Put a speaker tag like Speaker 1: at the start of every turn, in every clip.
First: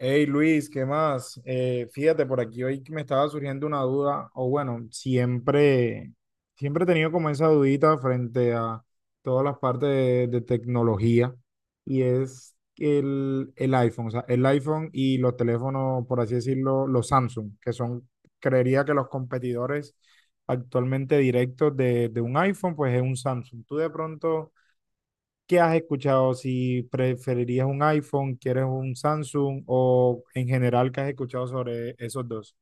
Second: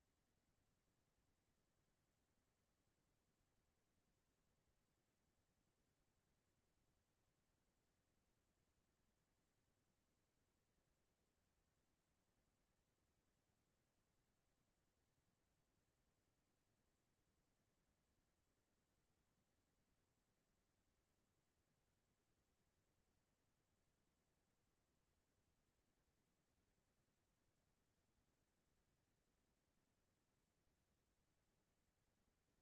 Speaker 1: Hey Luis, ¿qué más? Fíjate, por aquí hoy que me estaba surgiendo una duda, o bueno, siempre he tenido como esa dudita frente a todas las partes de tecnología, y es el iPhone, o sea, el iPhone y los teléfonos, por así decirlo, los Samsung, que son, creería que los competidores actualmente directos de un iPhone, pues es un Samsung. Tú de pronto... ¿Qué has escuchado? Si preferirías un iPhone, quieres un Samsung o en general, ¿qué has escuchado sobre esos dos?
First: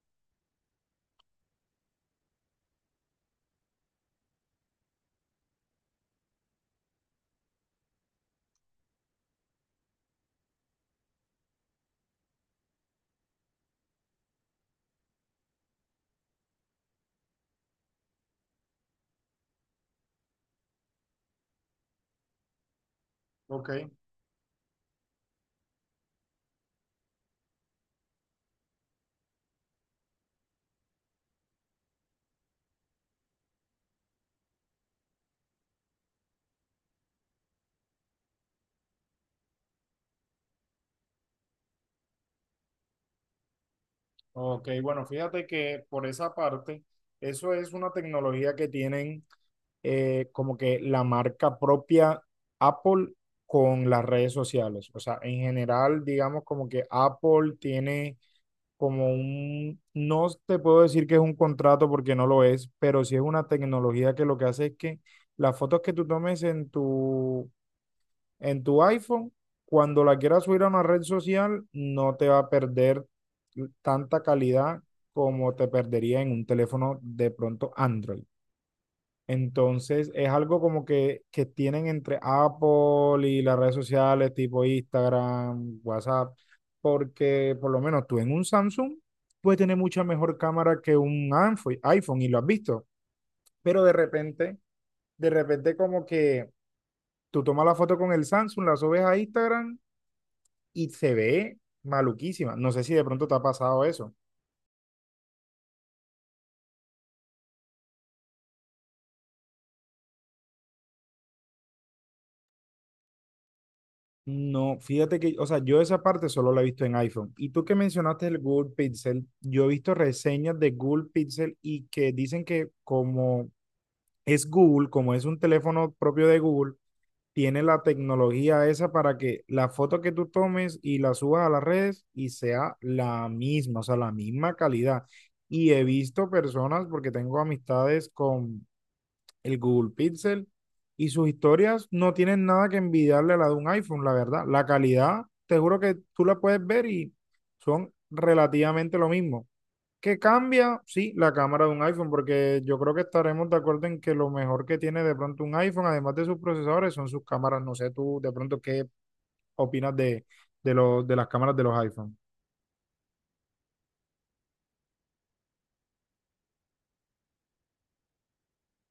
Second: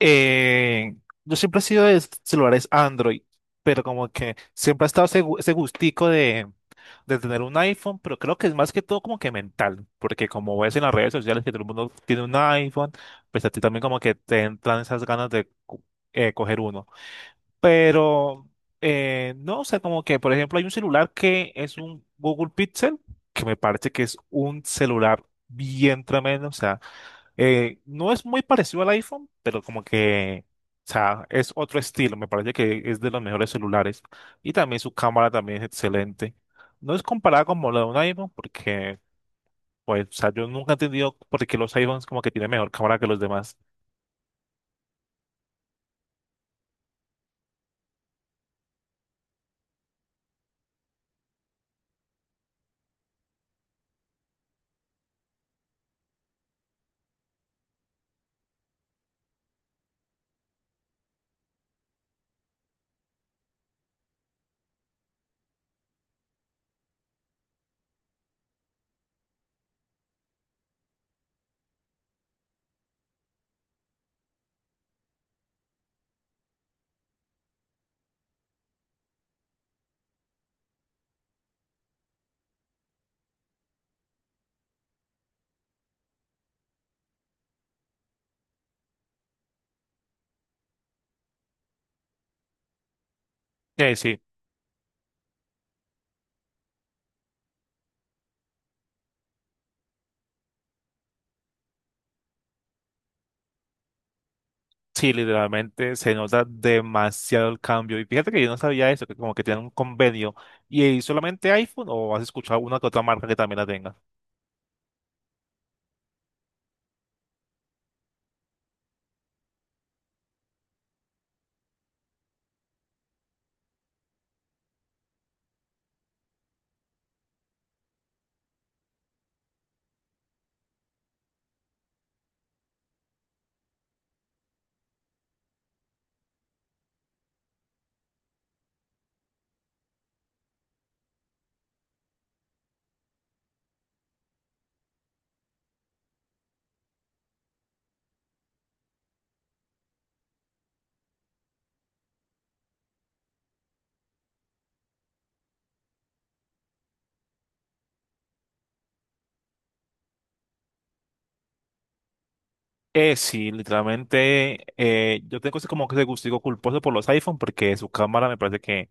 Speaker 2: Eh, yo siempre he sido de celulares Android, pero como que siempre ha estado ese gustico de tener un iPhone, pero creo que es más que todo como que mental, porque como ves en las redes sociales que todo el mundo tiene un iPhone, pues a ti también como que te entran esas ganas de coger uno. Pero no, o sea, como que por ejemplo hay un celular que es un Google Pixel, que me
Speaker 1: Ok,
Speaker 2: parece que es un celular bien tremendo, o sea. No es muy parecido al iPhone, pero como que, o sea, es otro estilo. Me parece que es de los mejores celulares. Y también su cámara también es excelente. No es comparada como la de un iPhone, porque, pues, o sea, yo nunca he entendido por qué los iPhones como que tienen mejor cámara que los demás.
Speaker 1: ok, bueno, fíjate que por esa parte, eso es una tecnología que tienen como que la marca propia Apple con las redes sociales. O sea, en general, digamos como que Apple tiene como un, no te puedo decir que es un contrato porque no lo es, pero sí es una tecnología que lo que hace es que las fotos que tú tomes en tu iPhone, cuando la quieras subir a una red social, no te va a perder tanta calidad como te perdería en un teléfono de pronto Android. Entonces es algo como que tienen entre Apple y las redes sociales tipo Instagram, WhatsApp, porque por lo menos tú en un Samsung puedes tener mucha mejor cámara que un iPhone, iPhone y lo has visto, pero
Speaker 2: Eh, sí,
Speaker 1: de repente como que tú tomas la foto con el Samsung, la subes a Instagram y se ve maluquísima. No sé si de pronto te ha pasado eso.
Speaker 2: sí, literalmente se nota demasiado el cambio. Y fíjate que yo no sabía eso, que como que tienen un convenio. ¿Y solamente iPhone o has escuchado una que otra marca que también la tenga?
Speaker 1: No, fíjate que, o sea, yo esa parte solo la he visto en iPhone. Y tú que mencionaste el Google Pixel, yo he visto reseñas de Google Pixel y que dicen que como es Google, como es un teléfono propio de Google, tiene la tecnología esa para que la foto que tú tomes y la subas a las redes y sea la misma, o sea, la misma calidad. Y he visto personas, porque tengo amistades con el Google Pixel y sus historias no tienen nada que envidiarle a la de un iPhone, la verdad. La calidad, te juro que tú la puedes ver y son relativamente lo mismo. ¿Qué cambia? Sí, la cámara de un iPhone, porque yo creo que estaremos de acuerdo en que lo mejor que tiene de pronto un iPhone, además de sus procesadores, son sus cámaras. No sé tú de pronto qué opinas de las cámaras de los iPhone.
Speaker 2: Sí, literalmente, yo tengo ese como que ese gustico culposo por los iPhone porque su cámara me parece que,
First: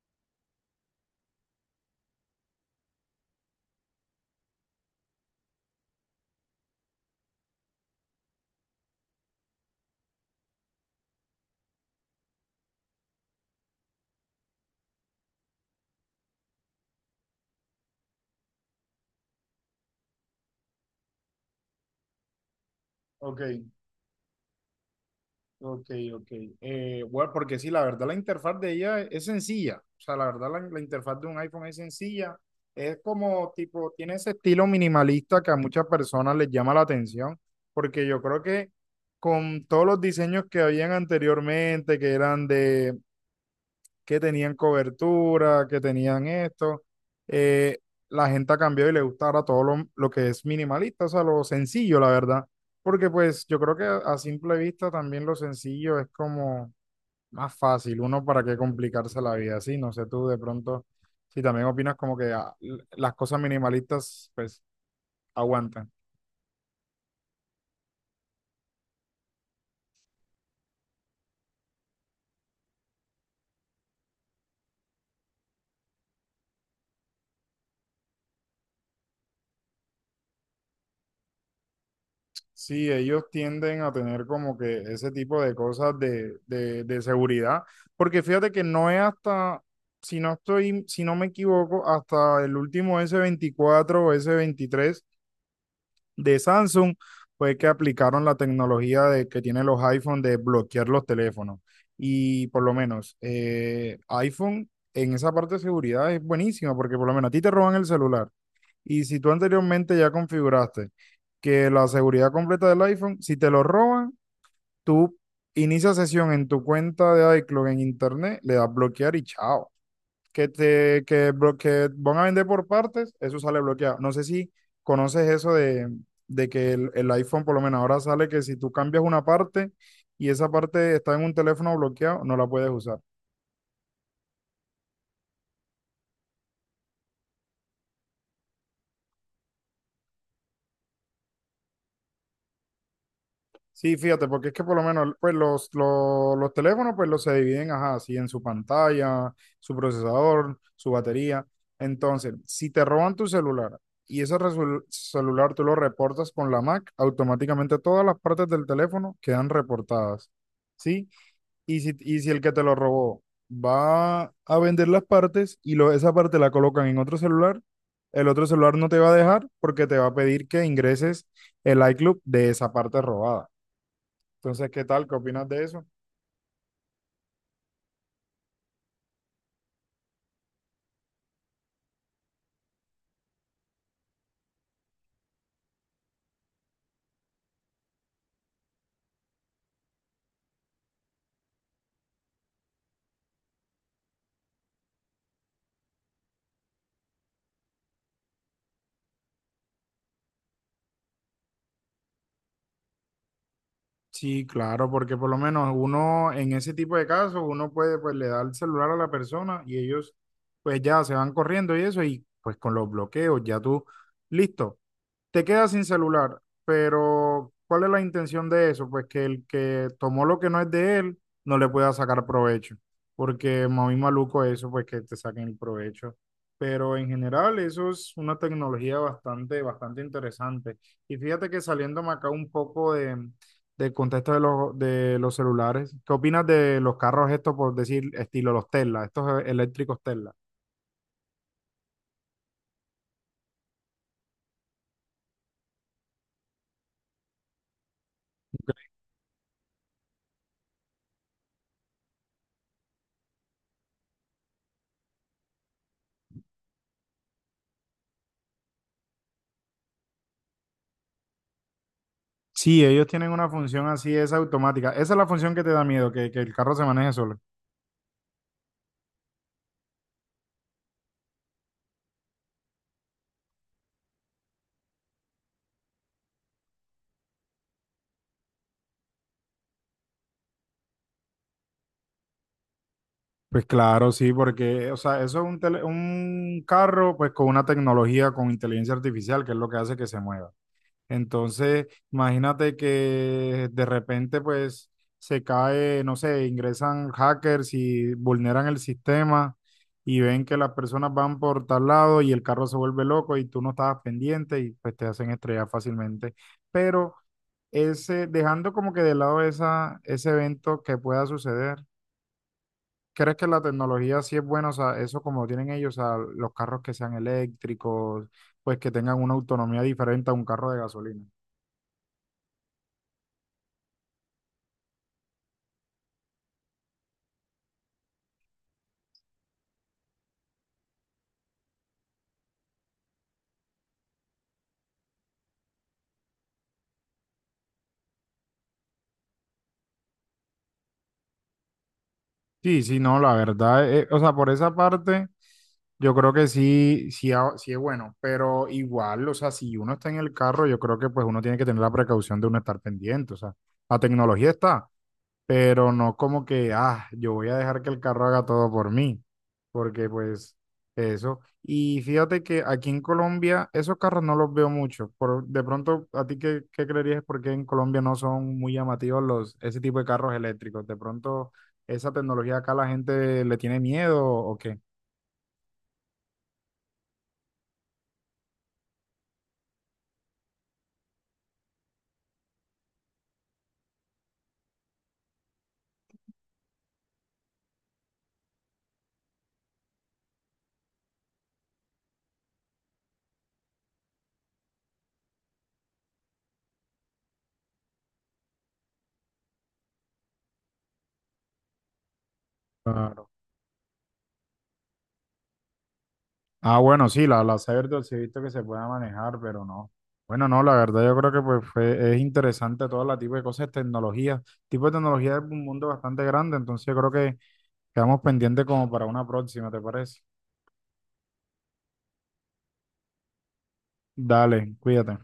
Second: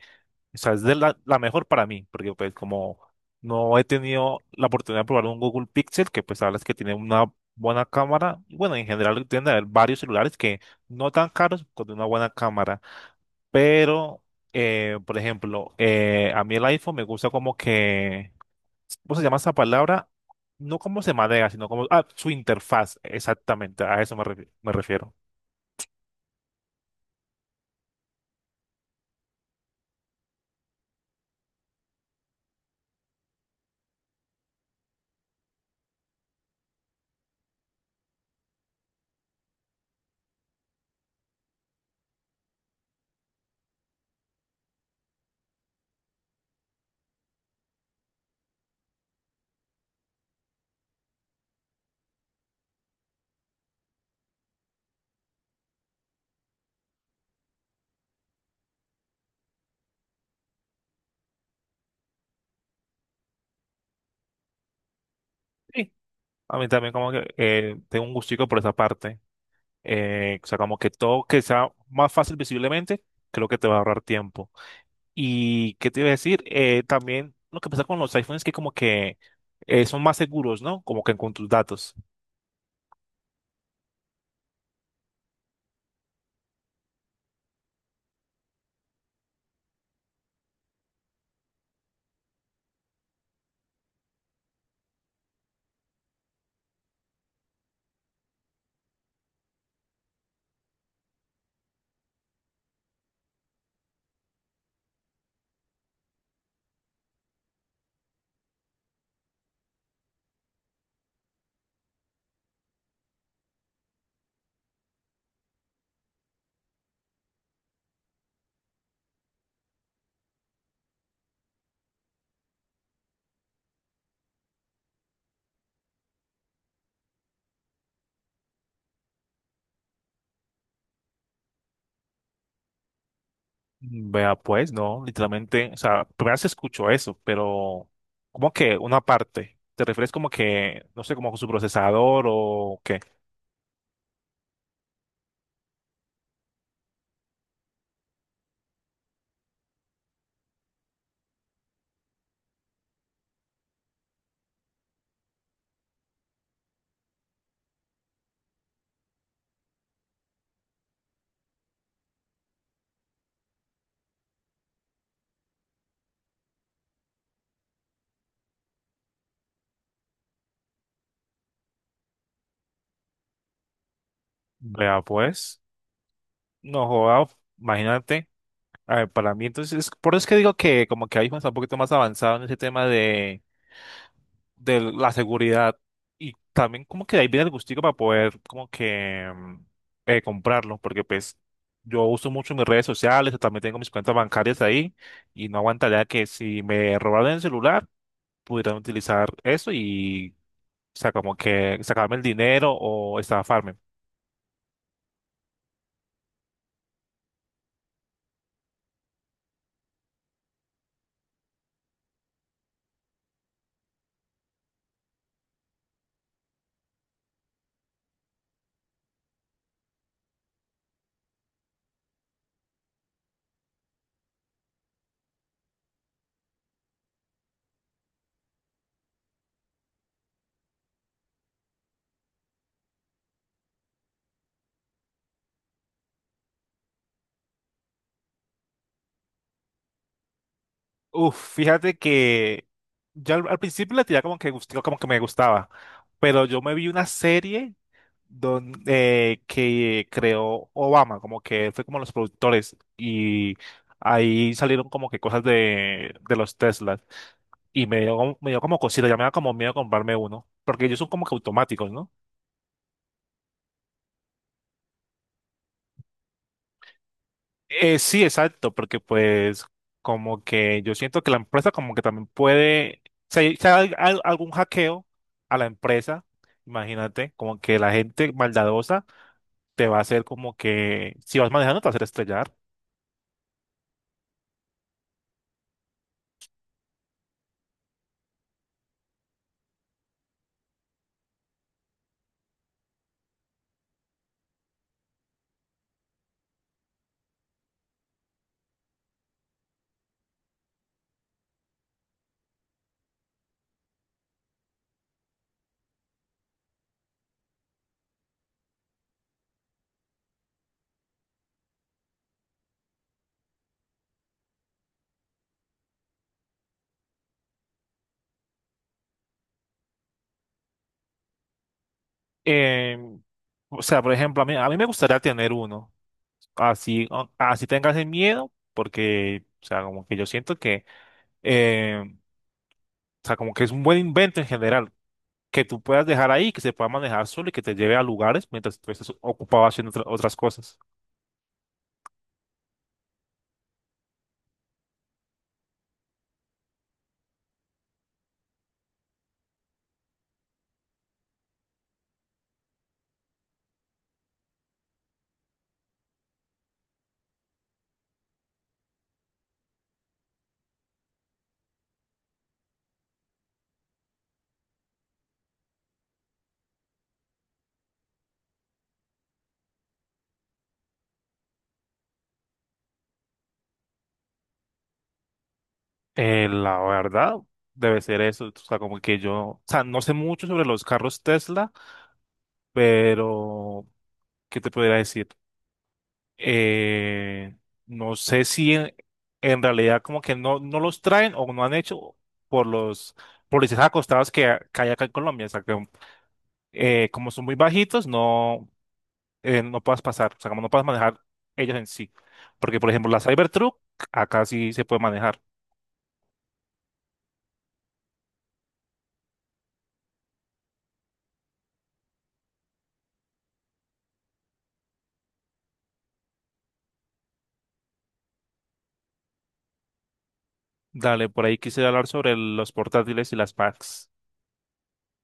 Speaker 2: o sea, es de la mejor para mí, porque pues como no he tenido la oportunidad de probar un Google Pixel, que pues sabes que tiene una buena cámara, y bueno, en general tienden a haber varios celulares que no tan caros con una buena cámara, pero, por ejemplo, a mí el iPhone me gusta como que ¿cómo se llama esa palabra? No como se maneja, sino como ah, su interfaz,
Speaker 1: Ok.
Speaker 2: exactamente, a eso me refiero.
Speaker 1: Ok, ok. Bueno, porque sí, la verdad la interfaz de ella es sencilla. O sea, la verdad la interfaz de un iPhone es sencilla. Es como tipo, tiene ese estilo minimalista que a muchas personas les llama la atención, porque yo creo que con todos los diseños que habían anteriormente, que eran de que tenían cobertura, que tenían esto. Eh, la gente ha cambiado y le gusta ahora todo lo que es minimalista, o sea, lo sencillo, la verdad. Porque pues yo creo que a simple vista también lo sencillo es como más fácil, uno para qué complicarse la vida, sí, no sé tú de pronto si también opinas como que ah, las cosas minimalistas pues aguantan.
Speaker 2: Sí, a mí también como que tengo un gustico por esa parte. O sea, como que todo que sea más fácil visiblemente, creo que te va a ahorrar tiempo. ¿Y qué te iba a decir? También lo que pasa con los iPhones es que como que son más seguros, ¿no? Como que con tus datos.
Speaker 1: Sí, ellos tienden a tener como que ese tipo de cosas de seguridad, porque fíjate que no es hasta, si no estoy, si no me equivoco, hasta el último S24 o S23 de Samsung fue que aplicaron la tecnología de, que tienen los iPhone de bloquear los teléfonos. Y por lo menos iPhone en esa parte de seguridad es buenísima porque por lo menos a ti te roban el celular. Y si tú anteriormente ya configuraste que la seguridad completa del iPhone, si te lo roban, tú inicias sesión en tu cuenta de iCloud en internet, le das bloquear y chao que te que, que van a vender por partes, eso sale bloqueado. No sé si conoces eso de que el iPhone por lo menos ahora sale que si tú cambias una parte y esa parte está en un teléfono bloqueado, no la puedes usar.
Speaker 2: Vea, pues, no, literalmente, o sea, primero se escuchó eso, pero como que una parte, ¿te refieres como que, no sé, como su procesador o qué?
Speaker 1: Sí, fíjate, porque es que por lo menos pues los teléfonos pues los se dividen, ajá, así en su pantalla, su procesador, su batería. Entonces, si te roban tu celular y ese celular tú lo reportas con la Mac, automáticamente todas las partes del teléfono quedan reportadas, ¿sí? Y si el que te lo robó va a vender las partes y lo, esa parte la colocan en otro celular, el otro celular no te va a dejar porque te va a pedir que ingreses el iCloud de esa parte robada. Entonces, ¿qué
Speaker 2: Vea,
Speaker 1: tal? ¿Qué opinas
Speaker 2: pues,
Speaker 1: de eso?
Speaker 2: no joda, imagínate, a ver, para mí entonces, por eso es que digo que como que iPhone está un poquito más avanzado en ese tema de la seguridad y también como que de ahí viene el gustico para poder como que comprarlo, porque pues yo uso mucho mis redes sociales, también tengo mis cuentas bancarias ahí y no aguantaría que si me robaran el celular pudieran utilizar eso y o sea, como que sacarme el dinero o estafarme.
Speaker 1: Sí, claro, porque por lo menos uno en ese tipo de casos, uno puede, pues le da el celular a la persona y ellos pues ya se van corriendo y eso, y pues con los bloqueos, ya tú, listo, te quedas sin celular, pero ¿cuál es la intención de eso? Pues que el que tomó lo que no es de él no le pueda sacar provecho, porque muy maluco eso, pues que te saquen el provecho. Pero en general eso es una tecnología bastante interesante. Y fíjate que saliéndome acá un poco de, del contexto de de los celulares, ¿qué opinas de los carros estos, por decir, estilo los Tesla, estos eléctricos Tesla?
Speaker 2: Uf, fíjate que ya al principio la tiraba como que gustico, como que me gustaba, pero yo me vi una serie que creó Obama, como que fue como los productores y ahí salieron como que cosas de los Teslas y me dio, me dio como cosita, ya me da como miedo comprarme uno, porque ellos son como que automáticos, ¿no?
Speaker 1: Sí, ellos tienen una función así, es automática. Esa es la función que te da miedo, que el carro se maneje solo.
Speaker 2: Sí, exacto, porque pues como que yo siento que la empresa como que también puede, si hay algún hackeo a la empresa, imagínate, como que la gente maldadosa te va a hacer como que, si vas manejando, te va a hacer estrellar.
Speaker 1: Pues claro, sí, porque, o sea, eso es un, un carro, pues con una tecnología, con inteligencia artificial, que es lo que hace que se mueva. Entonces, imagínate que de repente, pues, se cae, no sé, ingresan hackers y vulneran el sistema y ven que las personas van por tal lado y el carro se vuelve loco y tú no estabas pendiente y pues te hacen estrellar fácilmente. Pero ese, dejando como que de lado esa, ese evento que pueda suceder, ¿crees que la tecnología sí es buena? O sea, eso como lo tienen ellos, o sea, los carros que sean eléctricos, pues que tengan una autonomía diferente a un carro de gasolina.
Speaker 2: Eh, o sea, por ejemplo, a mí me gustaría tener uno. Así, así tengas el miedo, porque, o sea, como que yo siento que, o sea, como que es un buen invento en general, que tú puedas dejar ahí, que se pueda manejar solo y que te lleve a lugares mientras tú estés ocupado haciendo otras cosas.
Speaker 1: Sí, sí, no, la verdad, o sea, por esa parte, yo creo que sí es bueno, pero igual, o sea, si uno está en el carro, yo creo que pues uno tiene que tener la precaución de uno estar pendiente, o sea, la tecnología está, pero no como que, ah, yo voy a dejar que el carro haga todo por mí, porque pues eso. Y fíjate que aquí en Colombia esos carros no los veo mucho. Por, de pronto, ¿a ti qué creerías por qué en Colombia no son muy llamativos los, ese tipo de carros eléctricos? De pronto, ¿esa tecnología acá la gente le tiene miedo o qué?
Speaker 2: La verdad, debe ser eso. O sea, como que yo, o sea, no sé mucho sobre los carros Tesla, pero, ¿qué te podría decir? eh, no sé si en realidad como que no los traen o no han hecho por los policías acostados que hay acá en Colombia. O sea, que como son muy bajitos, no, no puedes pasar, o sea, como no puedes manejar ellos en sí. Porque, por ejemplo, la Cybertruck acá sí se puede manejar.
Speaker 1: Ah, bueno, sí, la Cyberdog sí he visto que se puede manejar, pero no. Bueno, no, la verdad yo creo que pues es interesante todo la tipo de cosas, tecnología. Tipo de tecnología es un mundo bastante grande, entonces yo creo que quedamos pendientes como para una próxima, ¿te parece?
Speaker 2: Dale, por ahí quise hablar sobre los portátiles y las packs.
Speaker 1: Dale, cuídate.